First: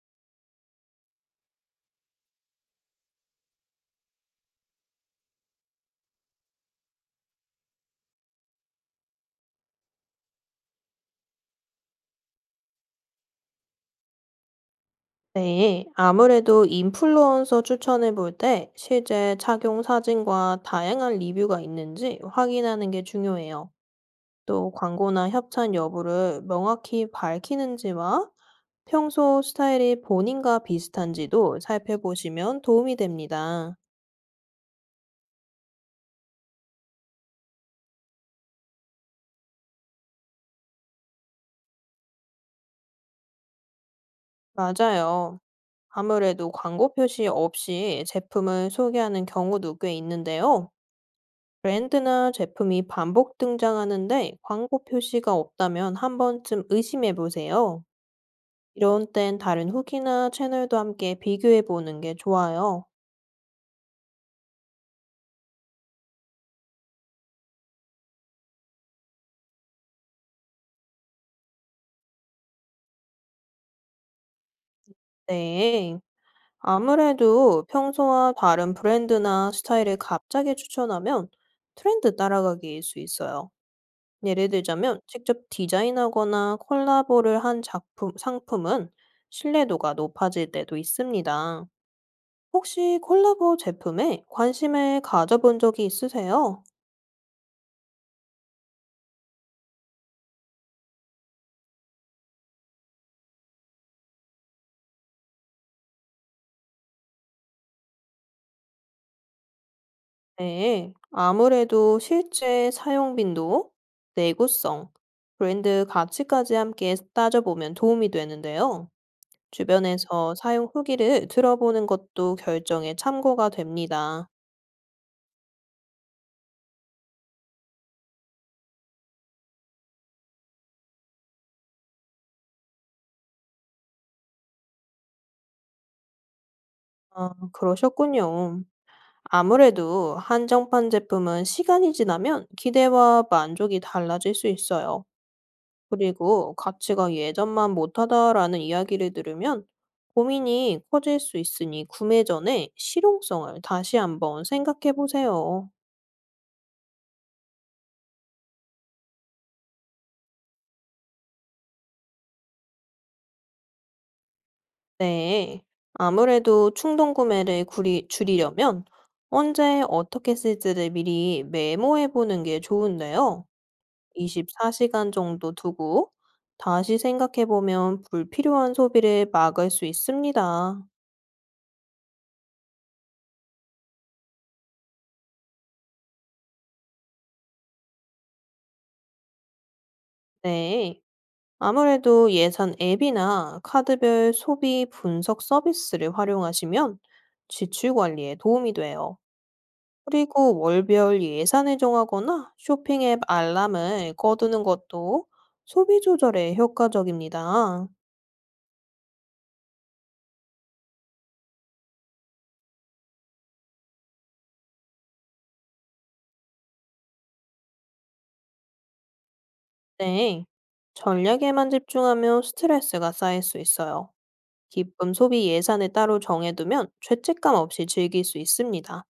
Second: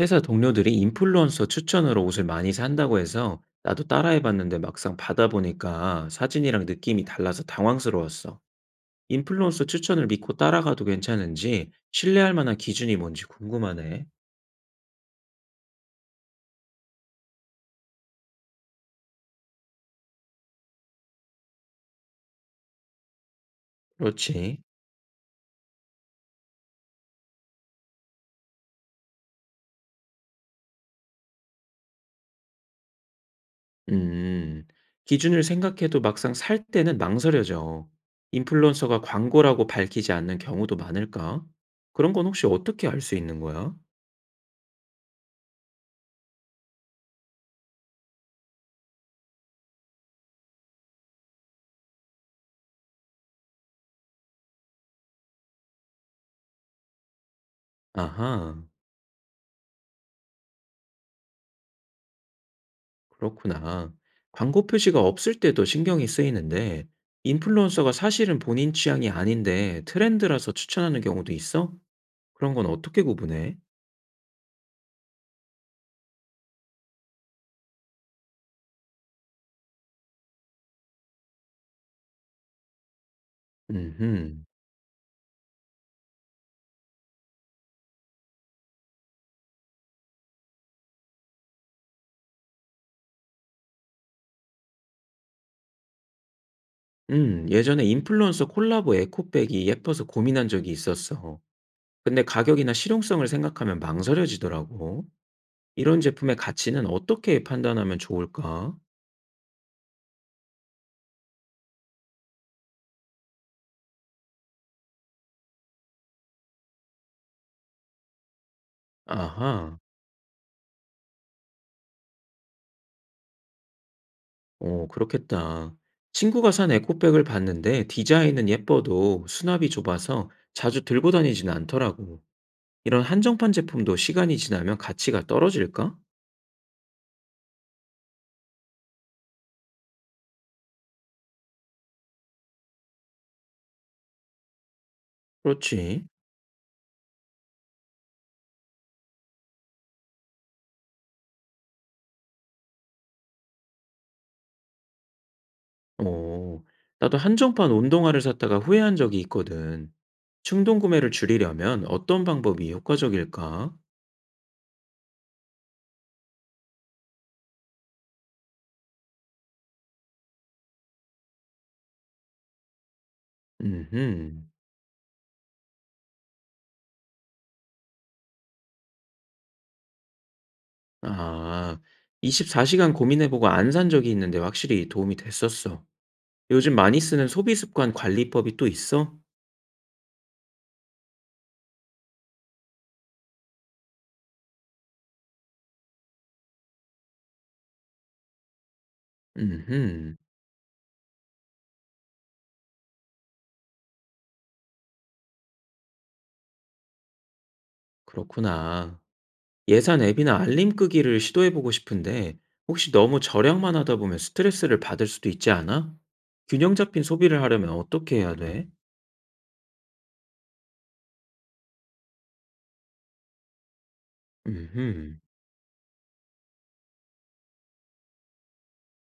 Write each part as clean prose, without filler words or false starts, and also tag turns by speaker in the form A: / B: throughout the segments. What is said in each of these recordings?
A: 회사 동료들이 인플루언서 추천으로 옷을 많이 산다고 해서 나도 따라해봤는데 막상 받아보니까 사진이랑 느낌이 달라서 당황스러웠어. 인플루언서 추천을 믿고 따라가도 괜찮은지 신뢰할 만한 기준이 뭔지 궁금하네.
B: 네, 아무래도 인플루언서 추천을 볼 때 실제 착용 사진과 다양한 리뷰가 있는지 확인하는 게 중요해요.
A: 그렇지.
B: 또 광고나 협찬 여부를 명확히 밝히는지와 평소 스타일이 본인과 비슷한지도 살펴보시면 도움이 됩니다.
A: 음, 기준을 생각해도 막상 살 때는 망설여져. 인플루언서가 광고라고 밝히지 않는 경우도 많을까? 그런 건 혹시 어떻게 알 수 있는 거야?
B: 맞아요. 아무래도 광고 표시 없이 제품을 소개하는 경우도 꽤 있는데요. 브랜드나 제품이 반복 등장하는데 광고 표시가 없다면 한 번쯤 의심해 보세요.
A: 아하.
B: 이런 땐 다른 후기나 채널도 함께 비교해 보는 게 좋아요.
A: 그렇구나. 광고 표시가 없을 때도 신경이 쓰이는데, 인플루언서가 사실은 본인 취향이 아닌데 트렌드라서 추천하는 경우도 있어? 그런 건 어떻게 구분해?
B: 네. 아무래도 평소와 다른 브랜드나 스타일을 갑자기 추천하면 트렌드 따라가기일 수 있어요.
A: 음
B: 예를 들자면 직접 디자인하거나 콜라보를 한 작품, 상품은 신뢰도가 높아질 때도 있습니다. 혹시 콜라보 제품에 관심을 가져본 적이 있으세요?
A: 예전에 인플루언서 콜라보 에코백이 예뻐서 고민한 적이 있었어. 근데 가격이나 실용성을 생각하면 망설여지더라고. 이런 제품의 가치는 어떻게 판단하면 좋을까?
B: 네, 아무래도 실제 사용 빈도, 내구성, 브랜드 가치까지 함께 따져보면 도움이 되는데요.
A: 아하.
B: 주변에서 사용 후기를 들어보는 것도 결정에 참고가 됩니다.
A: 어, 그렇겠다. 친구가 산 에코백을 봤는데 디자인은 예뻐도 수납이 좁아서 자주 들고 다니지는 않더라고. 이런 한정판 제품도 시간이 지나면 가치가 떨어질까?
B: 아, 그러셨군요. 아무래도 한정판 제품은 시간이 지나면 기대와 만족이 달라질 수 있어요.
A: 그렇지.
B: 그리고 가치가 예전만 못하다라는 이야기를 들으면 고민이 커질 수 있으니 구매 전에 실용성을 다시 한번 생각해 보세요.
A: 어, 나도 한정판 운동화를 샀다가 후회한 적이 있거든. 충동 구매를 줄이려면 어떤 방법이 효과적일까?
B: 네. 아무래도 충동 구매를 줄이려면 언제 어떻게 쓸지를 미리 메모해 보는 게 좋은데요.
A: 음,
B: 24시간 정도 두고 다시 생각해 보면 불필요한 소비를 막을 수 있습니다.
A: 아, 24시간 고민해보고 안 산 적이 있는데 확실히 도움이 됐었어. 요즘 많이 쓰는 소비 습관 관리법이 또 있어?
B: 네. 아무래도 예산 앱이나 카드별 소비 분석 서비스를 활용하시면 지출 관리에 도움이 돼요.
A: 음흠.
B: 그리고 월별 예산을 정하거나 쇼핑 앱 알람을 꺼두는 것도 소비 조절에 효과적입니다.
A: 그렇구나. 예산 앱이나 알림 끄기를 시도해 보고 싶은데 혹시 너무 절약만 하다 보면 스트레스를 받을 수도 있지 않아? 균형 잡힌 소비를 하려면 어떻게 해야 돼?
B: 네. 전략에만 집중하면 스트레스가 쌓일 수 있어요. 기쁨
A: 음흠.
B: 소비 예산을 따로 정해두면 죄책감 없이 즐길 수 있습니다.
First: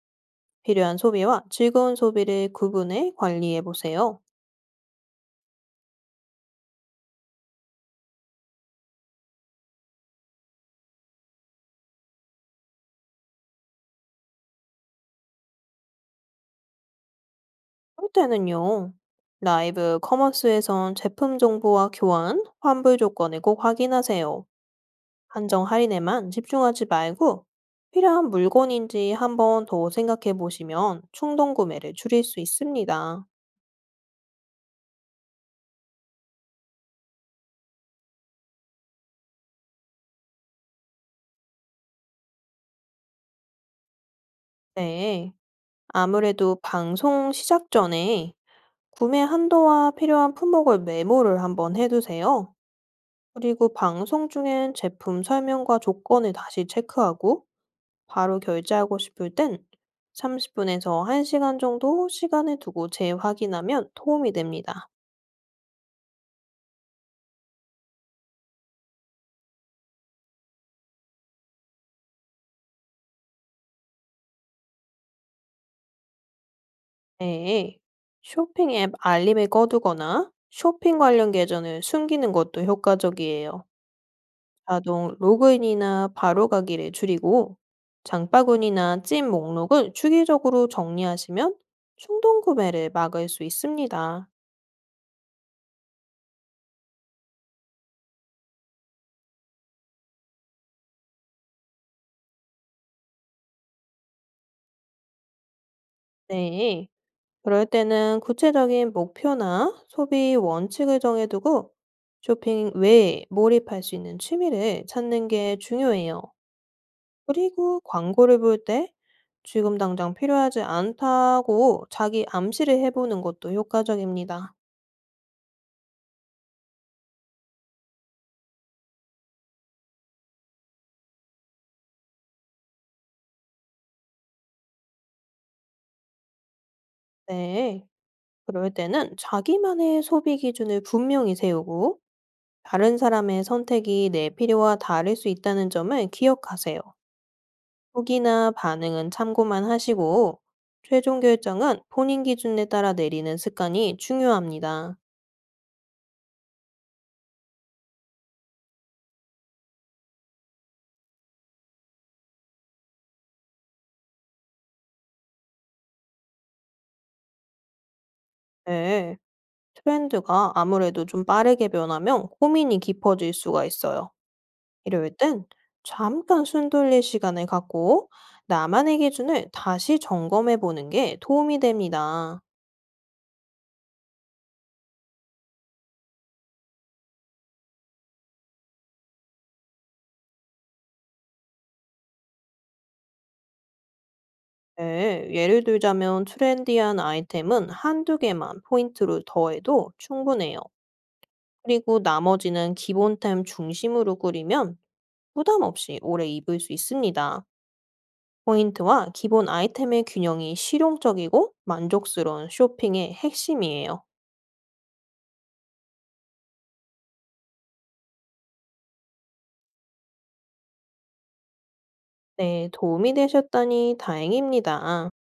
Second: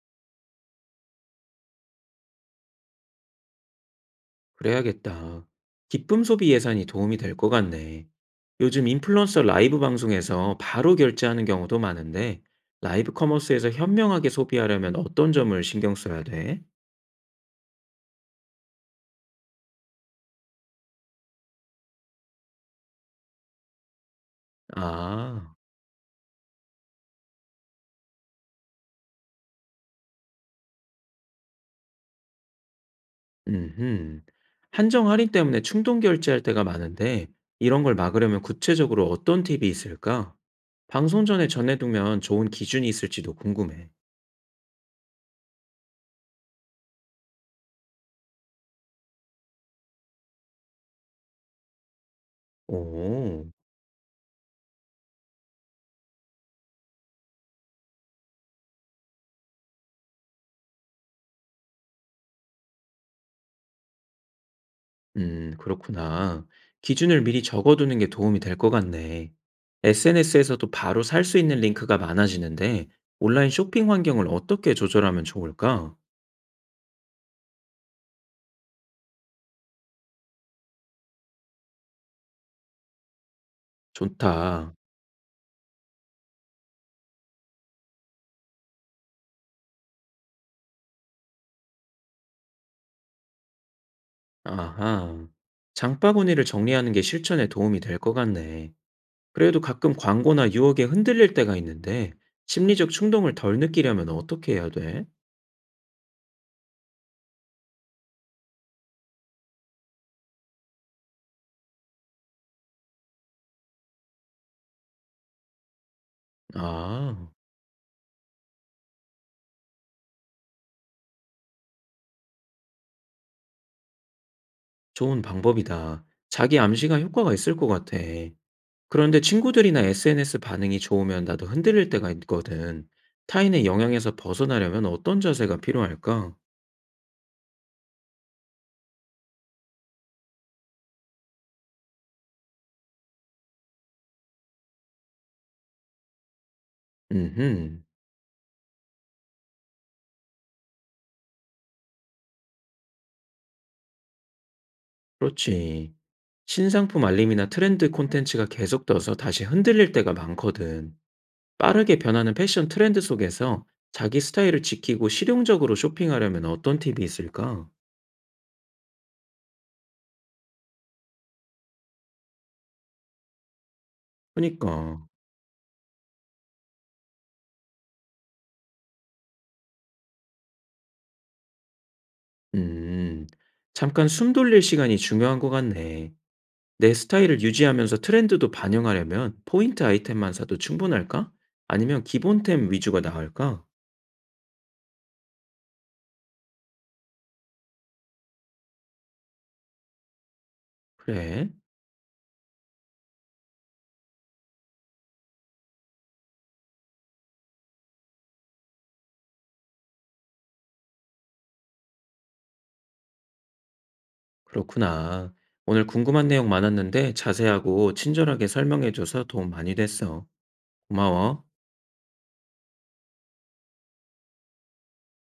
B: 필요한 소비와 즐거운 소비를 구분해 관리해 보세요.
A: 그래야겠다. 기쁨 소비 예산이 도움이 될 것 같네. 요즘 인플루언서 라이브 방송에서 바로 결제하는 경우도 많은데 라이브 커머스에서 현명하게 소비하려면 어떤 점을 신경 써야 돼?
B: 그럴 때는요. 라이브 커머스에선 제품 정보와 교환, 환불 조건을 꼭 확인하세요.
A: 아.
B: 한정 할인에만 집중하지 말고 필요한 물건인지 한번 더 생각해 보시면 충동 구매를 줄일 수 있습니다.
A: 음흠. 한정 할인 때문에 충동 결제할 때가 많은데 이런 걸 막으려면 구체적으로 어떤 팁이 있을까? 방송 전에 전해두면 좋은 기준이 있을지도 궁금해.
B: 네. 아무래도 방송 시작 전에 구매 한도와 필요한 품목을 메모를 한번 해두세요.
A: 오,
B: 그리고 방송 중엔 제품 설명과 조건을 다시 체크하고 바로 결제하고 싶을 땐 30분에서 1시간 정도 시간을 두고 재확인하면 도움이 됩니다.
A: 그렇구나. 기준을 미리 적어두는 게 도움이 될 것 같네. SNS에서도 바로 살 수 있는 링크가 많아지는데 온라인 쇼핑 환경을 어떻게 조절하면 좋을까?
B: 네. 쇼핑 앱 알림을 꺼두거나 쇼핑 관련 계정을 숨기는 것도 효과적이에요.
A: 좋다.
B: 자동 로그인이나 바로 가기를 줄이고 장바구니나 찜 목록을 주기적으로 정리하시면 충동 구매를 막을 수 있습니다.
A: 아하. 장바구니를 정리하는 게 실천에 도움이 될 것 같네. 그래도 가끔 광고나 유혹에 흔들릴 때가 있는데 심리적 충동을 덜 느끼려면 어떻게 해야 돼?
B: 네. 그럴 때는 구체적인 목표나 소비 원칙을 정해두고 쇼핑 외에 몰입할 수 있는 취미를 찾는 게 중요해요.
A: 아,
B: 그리고 광고를 볼 때 지금 당장 필요하지 않다고 자기 암시를 해보는 것도 효과적입니다.
A: 좋은 방법이다. 자기 암시가 효과가 있을 것 같아. 그런데 친구들이나 SNS 반응이 좋으면 나도 흔들릴 때가 있거든. 타인의 영향에서 벗어나려면 어떤 자세가 필요할까?
B: 네. 그럴 때는 자기만의 소비 기준을 분명히 세우고 다른 사람의 선택이 내 필요와 다를 수 있다는 점을 기억하세요.
A: 음흠,
B: 후기나 반응은 참고만 하시고, 최종 결정은 본인 기준에 따라 내리는 습관이 중요합니다.
A: 그렇지. 신상품 알림이나 트렌드 콘텐츠가 계속 떠서 다시 흔들릴 때가 많거든. 빠르게 변하는 패션 트렌드 속에서 자기 스타일을 지키고 실용적으로 쇼핑하려면 어떤 팁이 있을까?
B: 네, 트렌드가 아무래도 좀 빠르게 변하면 고민이 깊어질 수가 있어요.
A: 그니까,
B: 이럴 땐 잠깐 숨 돌릴 시간을 갖고 나만의 기준을 다시 점검해 보는 게 도움이 됩니다.
A: 음, 잠깐 숨 돌릴 시간이 중요한 것 같네. 내 스타일을 유지하면서 트렌드도 반영하려면 포인트 아이템만 사도 충분할까? 아니면 기본템 위주가 나을까?
B: 네, 예를 들자면 트렌디한 아이템은 한두 개만 포인트로 더해도 충분해요.
A: 그래,
B: 그리고 나머지는 기본템 중심으로 꾸리면 부담 없이 오래 입을 수 있습니다. 포인트와 기본 아이템의 균형이 실용적이고 만족스러운 쇼핑의 핵심이에요.
A: 그렇구나. 오늘 궁금한 내용 많았는데 자세하고 친절하게 설명해줘서 도움 많이 됐어. 고마워.
B: 네, 도움이 되셨다니 다행입니다.